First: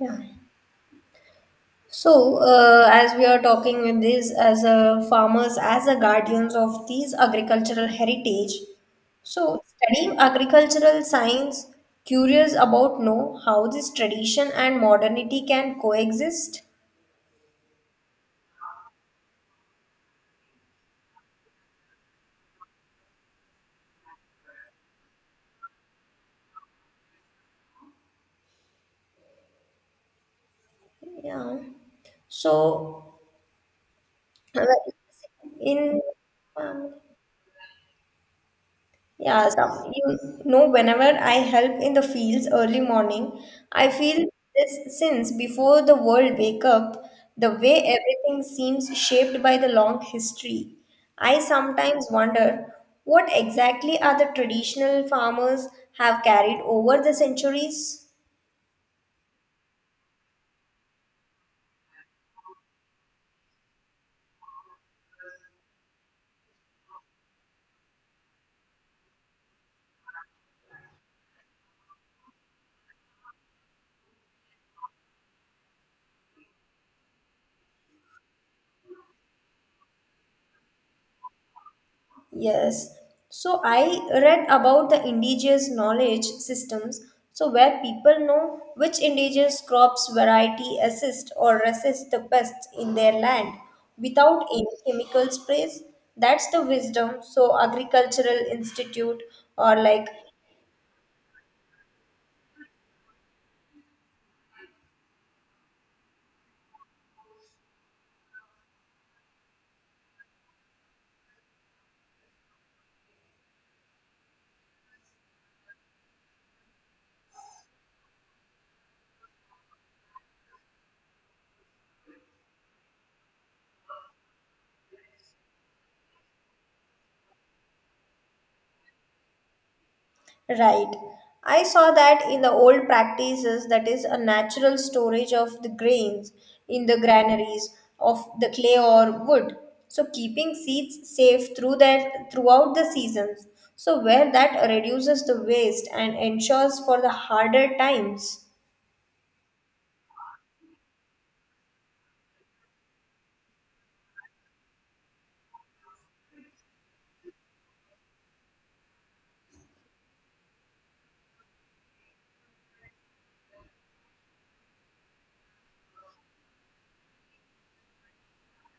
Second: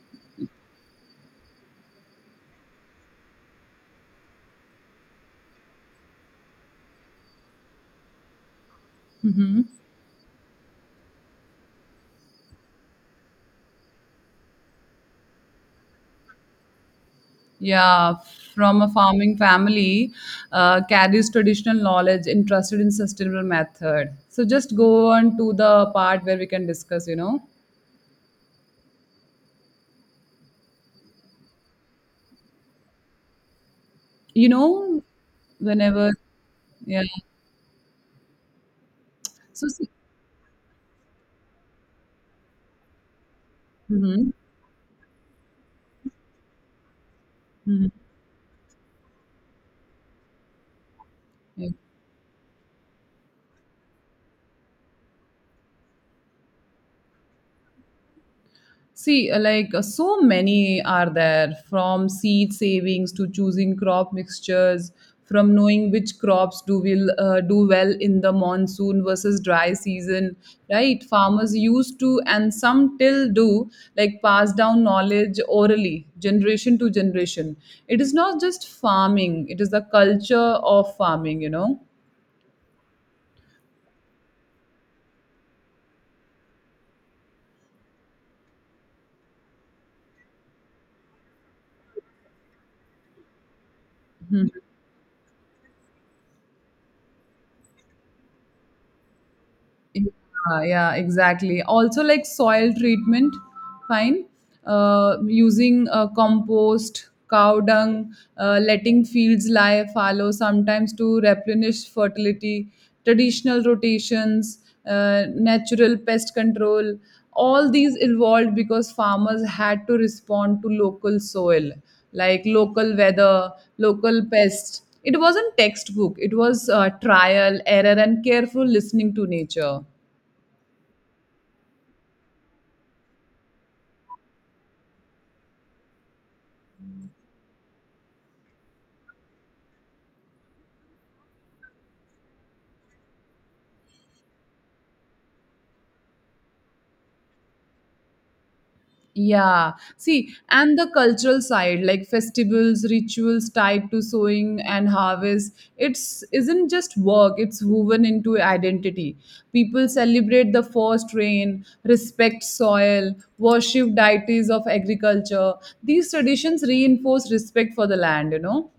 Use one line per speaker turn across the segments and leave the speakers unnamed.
Yeah. As we are talking with this as a farmers, as a guardians of these agricultural heritage, so
Mhm.
studying agricultural science, curious about know how this tradition and modernity can coexist.
Yeah, from a farming family, carries traditional knowledge interested in sustainable method. So just go on to the part where we can discuss.
Yeah. So,
You
uh,
know,
in
whenever,
um,
yeah.
Yeah,
So,
whenever I help in the fields early morning, I feel
mm-hmm,
this since before the world wake up, the way
mm-hmm,
everything seems shaped by the long history. I
yeah.
sometimes wonder what exactly are the traditional farmers have carried over the centuries?
See, like so many are there from seed savings to choosing crop mixtures, from knowing which crops do will do well in the monsoon versus dry season, right? Farmers used to and some till do like pass down knowledge orally, generation to generation. It is not just farming; it is the culture of farming.
Yes. So I read about the indigenous knowledge systems, so where people know which indigenous crops variety assist or resist the pests in their land without any chemical sprays. That's the wisdom. So agricultural institute or like.
Ah, yeah, exactly. Also, like soil treatment, fine. Using compost, cow dung, letting fields lie fallow sometimes to replenish fertility, traditional rotations, natural pest control. All these evolved because farmers had to respond to local soil, like local weather, local pests. It wasn't textbook. It was trial, error, and careful listening to nature.
Right. I saw that in the old practices, that is a natural storage of the grains in the granaries of the clay or wood. So keeping seeds safe through that throughout the seasons. So where that reduces the waste and ensures for the harder times.
Yeah. See, and the cultural side, like festivals, rituals tied to sowing and harvest, it's isn't just work, it's woven into identity. People celebrate the first rain, respect soil, worship deities of agriculture. These traditions reinforce respect for the land.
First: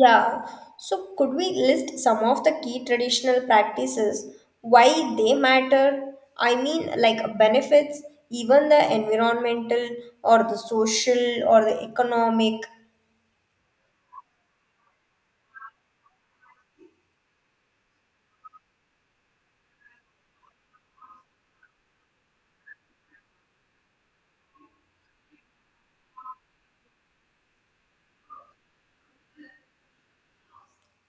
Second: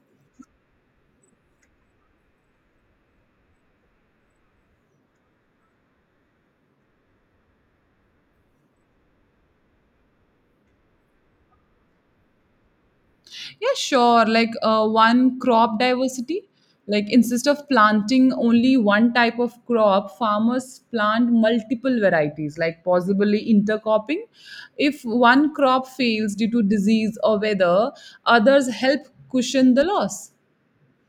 Yeah, so could we list some of the key traditional practices, why they matter? I mean, like benefits, even the environmental or the social or the economic.
Yeah, sure. Like one crop diversity. Like instead of planting only one type of crop, farmers plant multiple varieties, like possibly intercropping. If one crop fails due to disease or weather, others help cushion the loss.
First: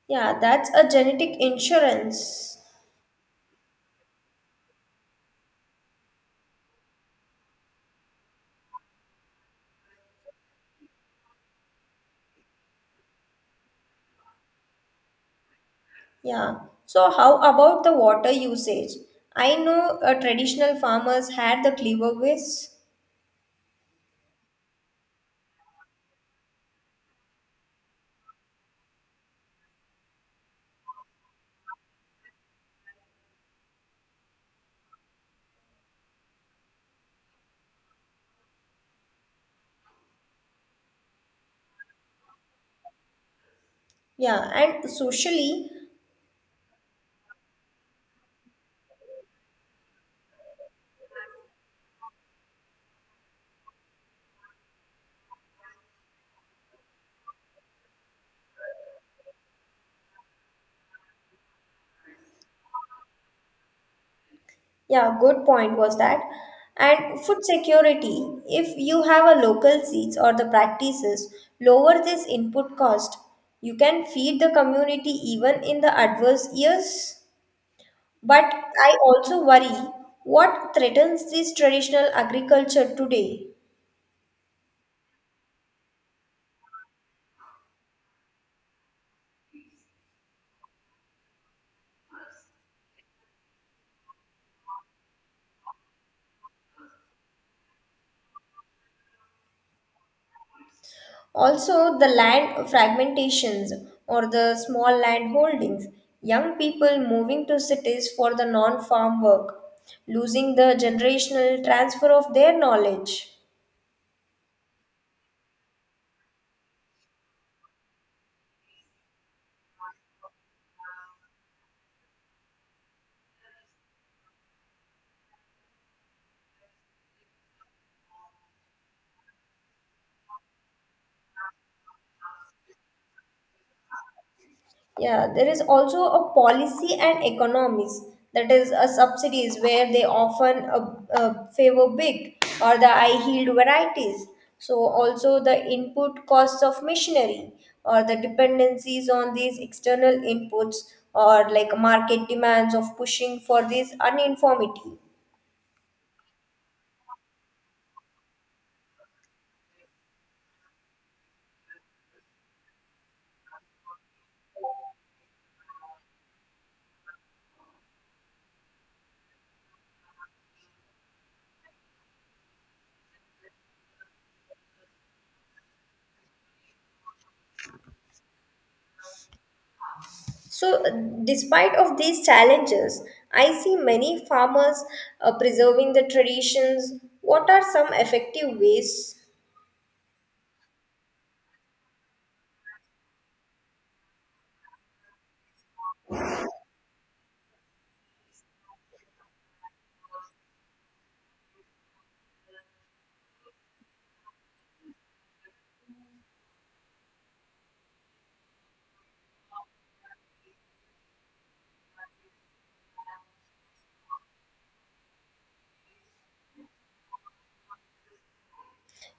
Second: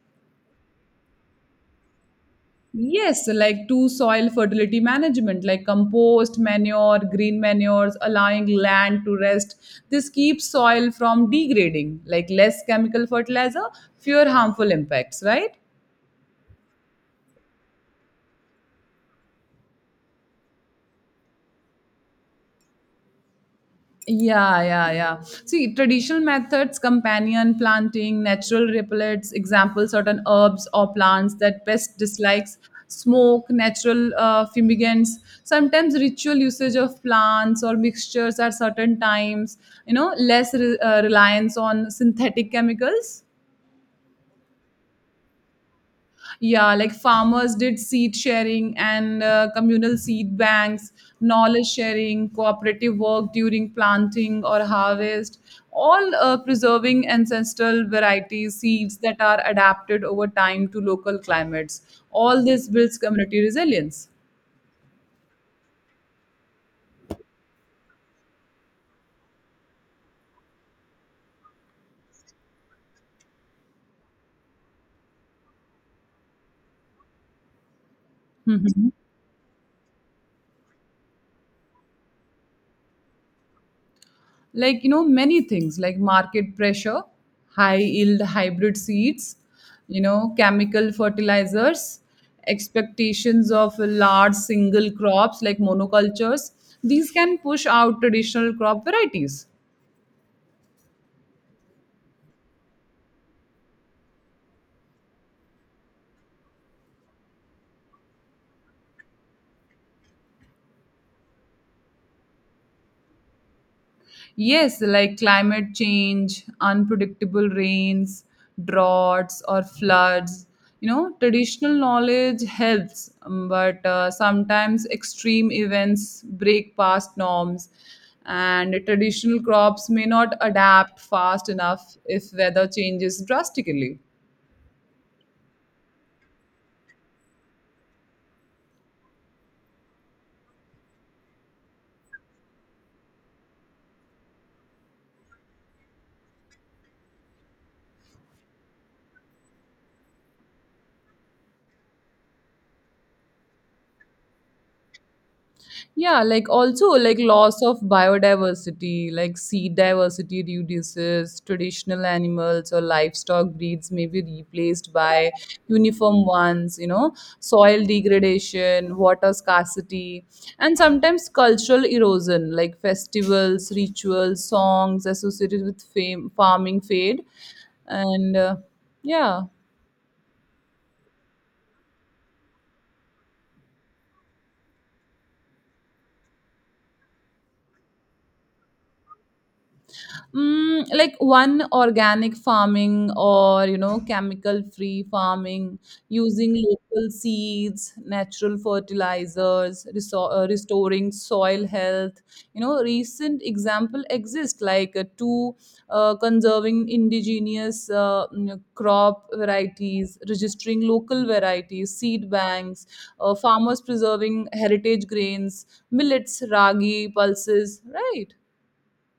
Yeah, that's a genetic insurance.
Yes, like to soil fertility management, like compost, manure, green manures, allowing land to rest. This keeps soil from degrading, like less chemical fertilizer, fewer harmful impacts, right?
Yeah, so how about the water usage? I know traditional farmers had the cleaver ways.
Yeah, yeah, yeah. See, traditional methods, companion planting, natural repellents, example, certain herbs or plants that pest dislikes, smoke, natural fumigants, sometimes ritual usage of plants or mixtures at certain times, less reliance on synthetic chemicals.
Yeah, and socially,
Yeah, like farmers did seed sharing and communal seed banks, knowledge sharing, cooperative work during planting or harvest, all preserving ancestral varieties, seeds that are adapted over time to local climates. All this builds community resilience.
yeah, good point was that. And food security, if you have a local seeds or the practices, lower this input cost. You can feed the community even in the adverse years. But I also worry what threatens this traditional agriculture today.
Like, many things like market pressure, high yield hybrid seeds, chemical fertilizers, expectations of large single crops like monocultures. These can push out traditional crop varieties.
Also, the land fragmentations or the small land holdings, young people moving to cities for the non farm work, losing the generational transfer of their knowledge.
Yes, like climate change, unpredictable rains, droughts, or floods. You know, traditional knowledge helps, but sometimes extreme events break past norms, and traditional crops may not adapt fast enough if weather changes drastically.
Yeah, there is also a policy and economies that is a subsidies where they often favor big or the high yield varieties. So also the input costs of machinery or the dependencies on these external inputs or like market demands of pushing for this uniformity.
Yeah, like also like loss of biodiversity, like seed diversity reduces, traditional animals or livestock breeds may be replaced by uniform ones, you know, soil degradation, water scarcity, and sometimes cultural erosion, like festivals, rituals, songs associated with fame, farming fade. And yeah.
So, despite of these challenges, I see many farmers preserving the traditions. What are some effective ways?
Like one organic farming or chemical free farming, using local seeds, natural fertilizers, restoring soil health. You know, recent example exist like two conserving indigenous crop varieties, registering local varieties, seed banks, farmers preserving heritage grains, millets, ragi, pulses, right?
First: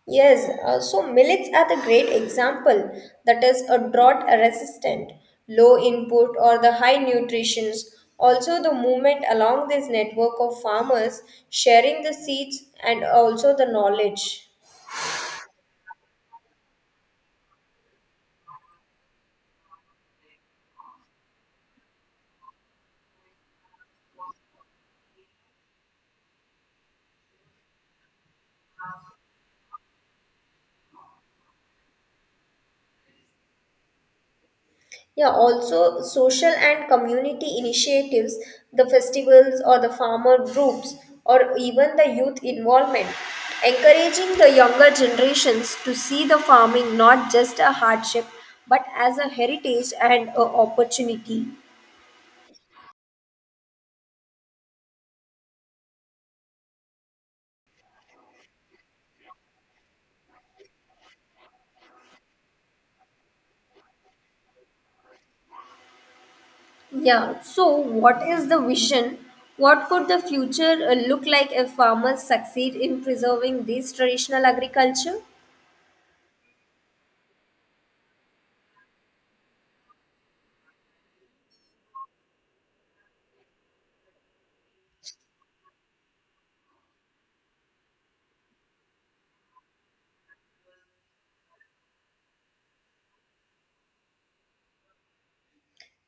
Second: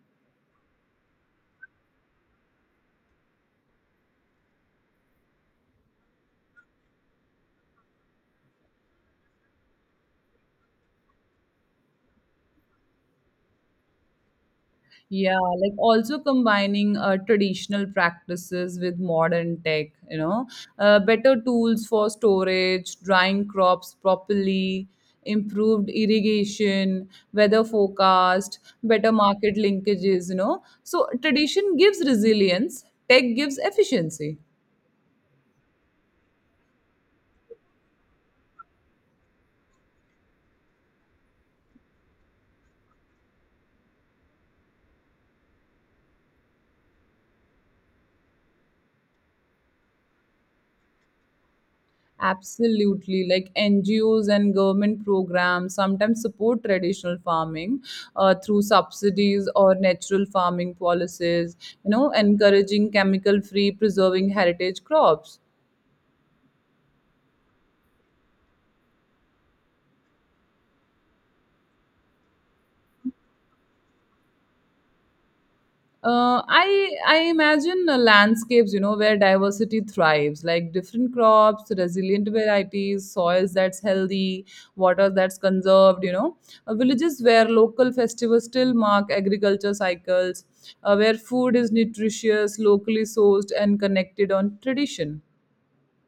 Yes, so millets are the great example that is a drought resistant, low input or the high nutritions. Also, the movement along this network of farmers sharing the seeds and also the knowledge.
Yeah, like also combining traditional practices with modern tech, you know, better tools for storage, drying crops properly, improved irrigation, weather forecast, better market linkages, you know. So tradition gives resilience, tech gives efficiency.
Yeah, also social and community initiatives, the festivals or the farmer groups, or even the youth involvement. Encouraging the younger generations to see the farming not just a hardship but as a heritage and a opportunity.
Absolutely, like NGOs and government programs sometimes support traditional farming through subsidies or natural farming policies, you know, encouraging chemical free, preserving heritage crops.
Yeah, so what is the vision? What could the future look like if farmers succeed in preserving this traditional agriculture?
I imagine landscapes, you know, where diversity thrives, like different crops, resilient varieties, soils that's healthy, water that's conserved. You know, villages where local festivals still mark agriculture cycles, where food is nutritious, locally sourced, and connected on tradition.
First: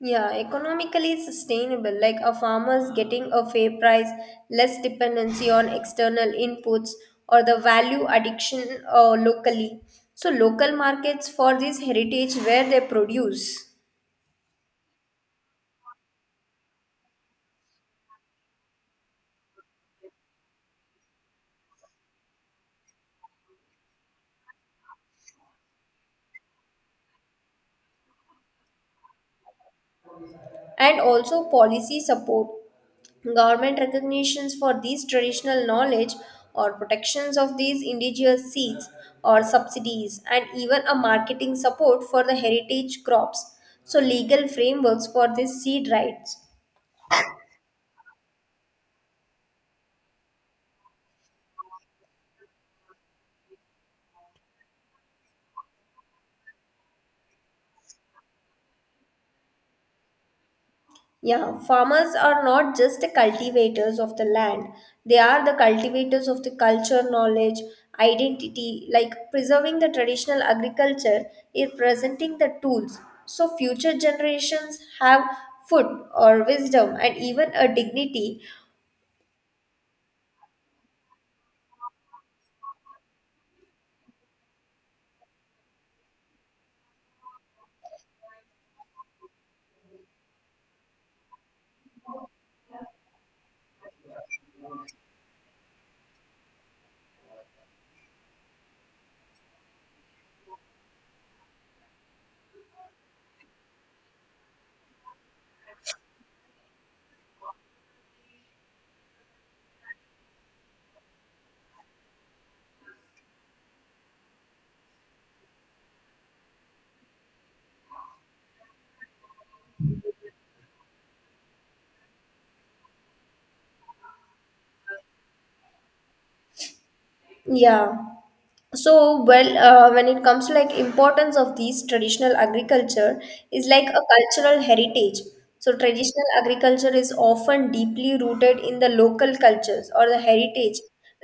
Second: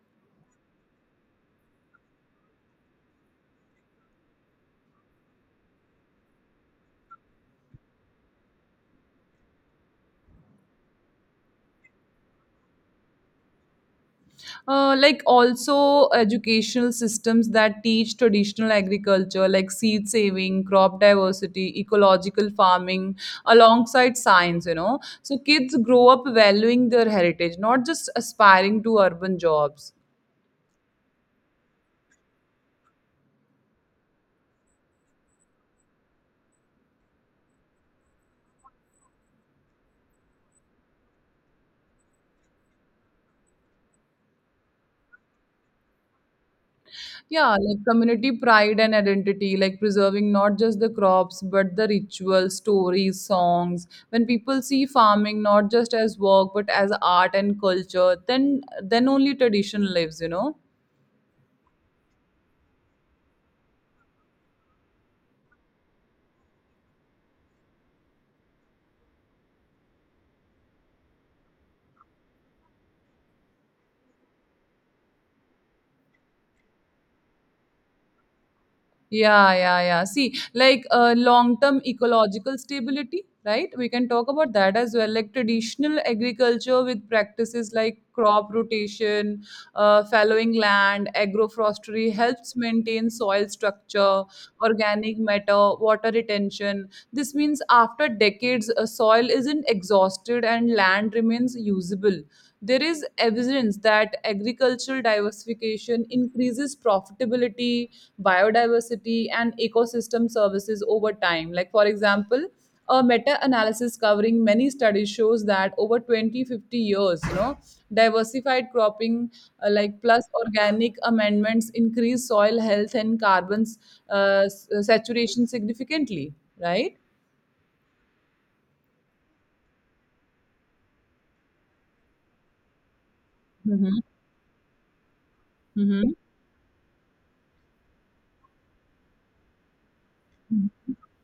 Yeah, economically sustainable, like a farmer's getting a fair price, less dependency on external inputs, or the value addiction locally. So, local markets for this heritage where they produce,
Like also educational systems that teach traditional agriculture like seed saving, crop diversity, ecological farming alongside science, you know, so kids grow up valuing their heritage, not just aspiring to urban jobs.
and also policy support, government recognitions for these traditional knowledge, or protections of these indigenous seeds, or subsidies, and even a marketing support for the heritage crops. So, legal frameworks for these seed rights.
Yeah, like community pride and identity, like preserving not just the crops but the rituals, stories, songs. When people see farming not just as work but as art and culture, then only tradition lives, you know.
Yeah, farmers are not just the cultivators of the land, they are the cultivators of the culture, knowledge, identity. Like preserving the traditional agriculture is presenting the tools so future generations have food or wisdom and even a dignity.
Yeah, yeah, yeah. See, like long-term ecological stability, right? We can talk about that as well. Like traditional agriculture with practices like crop rotation, fallowing land, agroforestry helps maintain soil structure, organic matter, water retention. This means after decades, soil isn't exhausted and land remains usable. There is evidence that agricultural diversification increases profitability, biodiversity, and ecosystem services over time. Like, for example, a meta analysis covering many studies shows that over 20-50 years, you know, diversified cropping, like plus organic amendments, increase soil health and carbon saturation significantly, right?
Yeah. So when it comes to like importance of these traditional agriculture is like
Mm-hmm.
a cultural heritage, so
Mm-hmm.
traditional agriculture is often deeply rooted in the local cultures or the heritage,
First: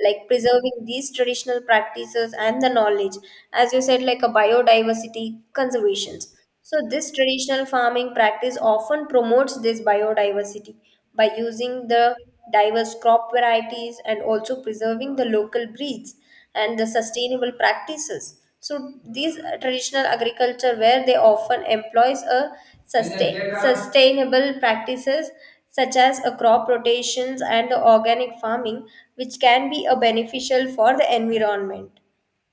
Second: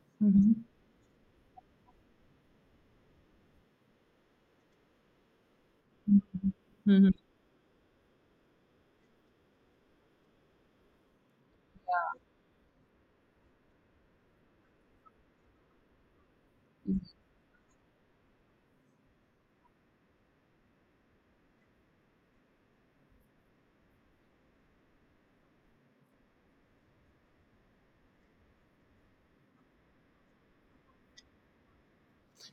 like
Mm-hmm.
preserving these traditional practices and the knowledge, as you said, like a biodiversity conservations, so
Mm-hmm.
this traditional farming practice often promotes this biodiversity by using the diverse crop varieties and also preserving the local breeds and the sustainable practices. So these traditional agriculture where they often employs a sustainable practices such as a crop rotations and the organic farming which can be a beneficial for the environment.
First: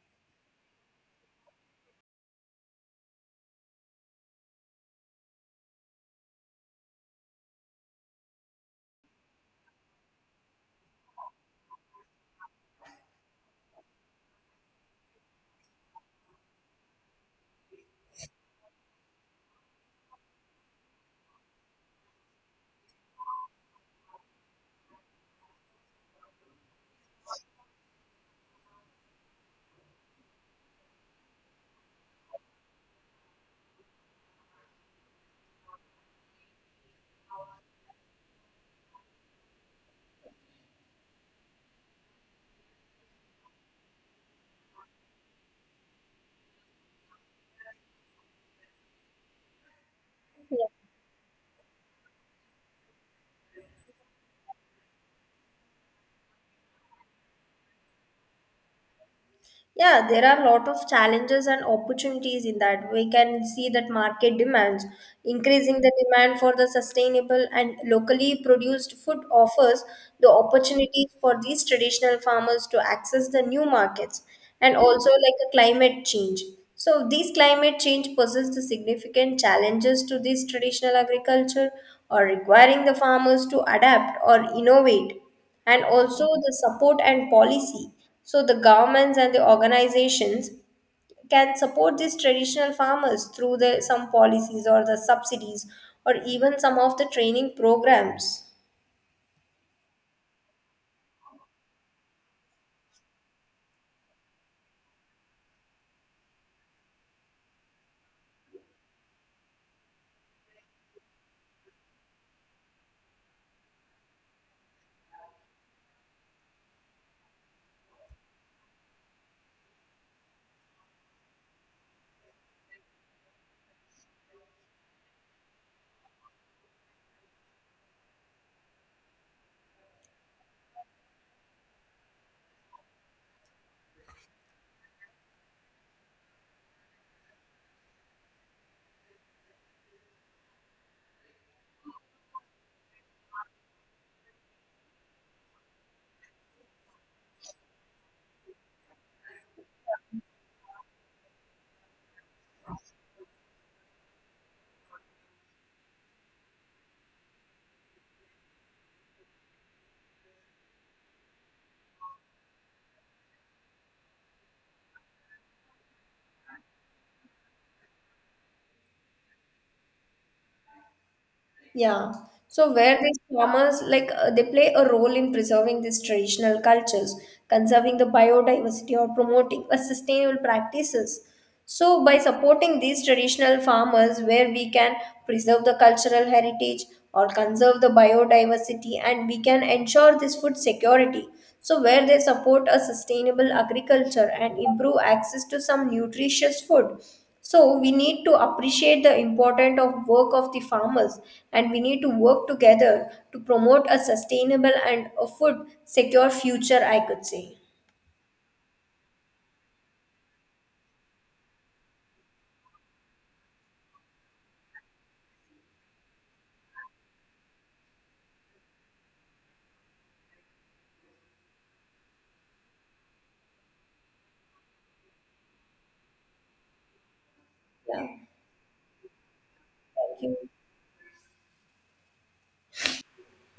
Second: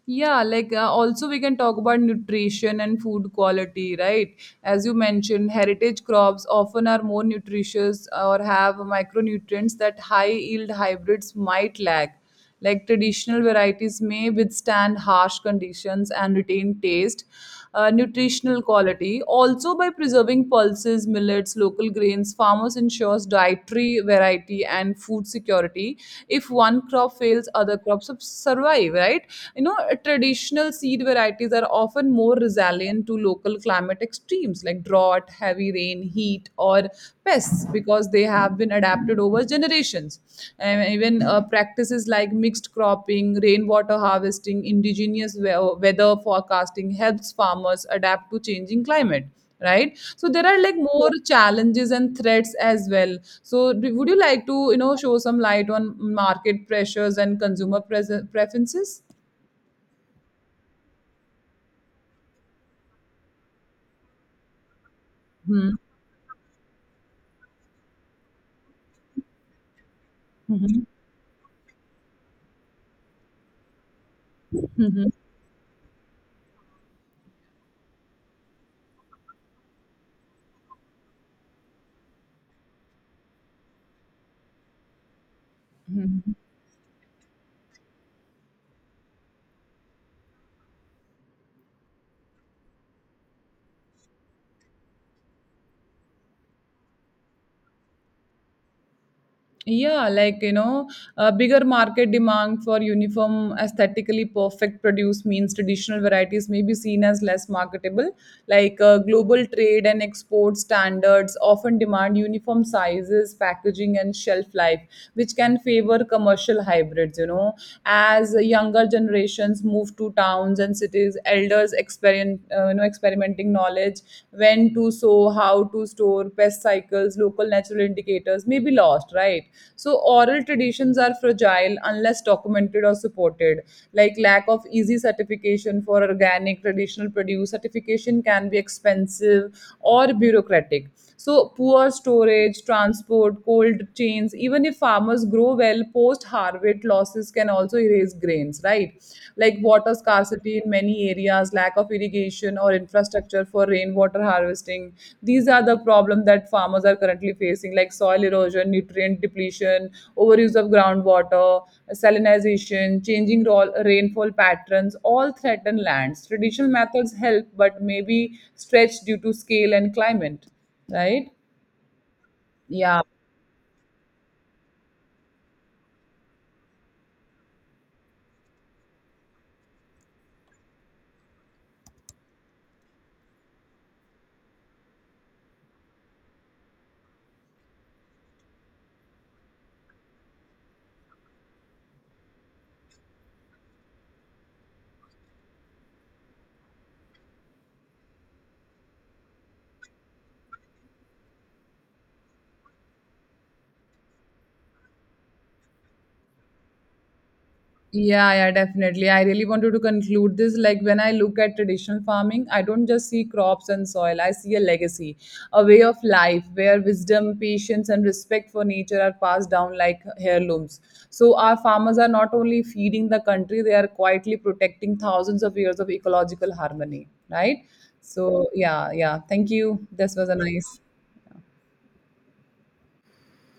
Yeah, like also we can talk about nutrition and food quality, right? As you mentioned, heritage crops often are more nutritious or have micronutrients that high yield hybrids might lack. Like traditional varieties may withstand harsh conditions and retain taste, nutritional quality. Also, by preserving pulses, millets, local grains, farmers ensures dietary variety and food security. If one crop fails, other crops survive, right? You know, traditional seed varieties are often more resilient to local climate extremes like drought, heavy rain, heat, or pests because they have been adapted over generations. And even practices like mixed cropping, rainwater harvesting, indigenous weather forecasting helps farmers adapt to changing climate, right? So there are like more challenges and threats as well. So do, would you like to show some light on market pressures and consumer preferences?
Yeah, there are a lot of challenges and opportunities in that. We can see that market demands,
Hmm,
increasing the demand for the sustainable and locally produced food offers the
hmm, hmm,
opportunities for these traditional farmers to access the new markets, and
hmm.
also like a climate change. So these climate change poses the significant challenges to this traditional agriculture or requiring the farmers to adapt or innovate, and also the support and policy. So the governments and the organizations can support these traditional farmers through the some policies or the subsidies or even some of the training programs.
Yeah, like you know, a bigger market demand for uniform, aesthetically perfect produce means traditional varieties may be seen as less marketable. Like global trade and export standards often demand uniform sizes, packaging, and shelf life, which can favor commercial hybrids. You know, as younger generations move to towns and cities, elders experiment, experimenting cultivating knowledge, when to sow, how to store, pest cycles, local natural indicators may be lost, right? So, oral traditions are fragile unless documented or supported. Like lack of easy certification for organic traditional produce, certification can be expensive or bureaucratic. So, poor storage, transport, cold chains, even if farmers grow well, post harvest losses can also erase grains, right? Like water scarcity in many areas, lack of irrigation or infrastructure for rainwater harvesting. These are the problems that farmers are currently facing, like soil erosion, nutrient depletion, overuse of groundwater, salinization, changing rainfall patterns, all threaten lands. Traditional methods help, but may be stretched due to scale and climate, right?
Yeah. So where
Yeah.
these farmers like they play a role in preserving these traditional cultures, conserving the biodiversity or promoting a sustainable practices. So by supporting these traditional farmers where we can preserve the cultural heritage or conserve the biodiversity and we can ensure this food security, so where they support a sustainable agriculture and improve access to some nutritious food, so we need to appreciate the importance of work of the farmers and we need to work together to promote a sustainable and a food secure future, I could say.
Yeah, yeah, definitely. I really wanted to conclude this. Like, when I look at traditional farming, I don't just see crops and soil, I see a legacy, a way of life where wisdom, patience, and respect for nature are passed down like heirlooms. So, our farmers are not only feeding the country, they are quietly protecting thousands of years of ecological harmony, right?
Yeah,
So, yeah, yeah. Thank you. This
thank
was a
you.
nice.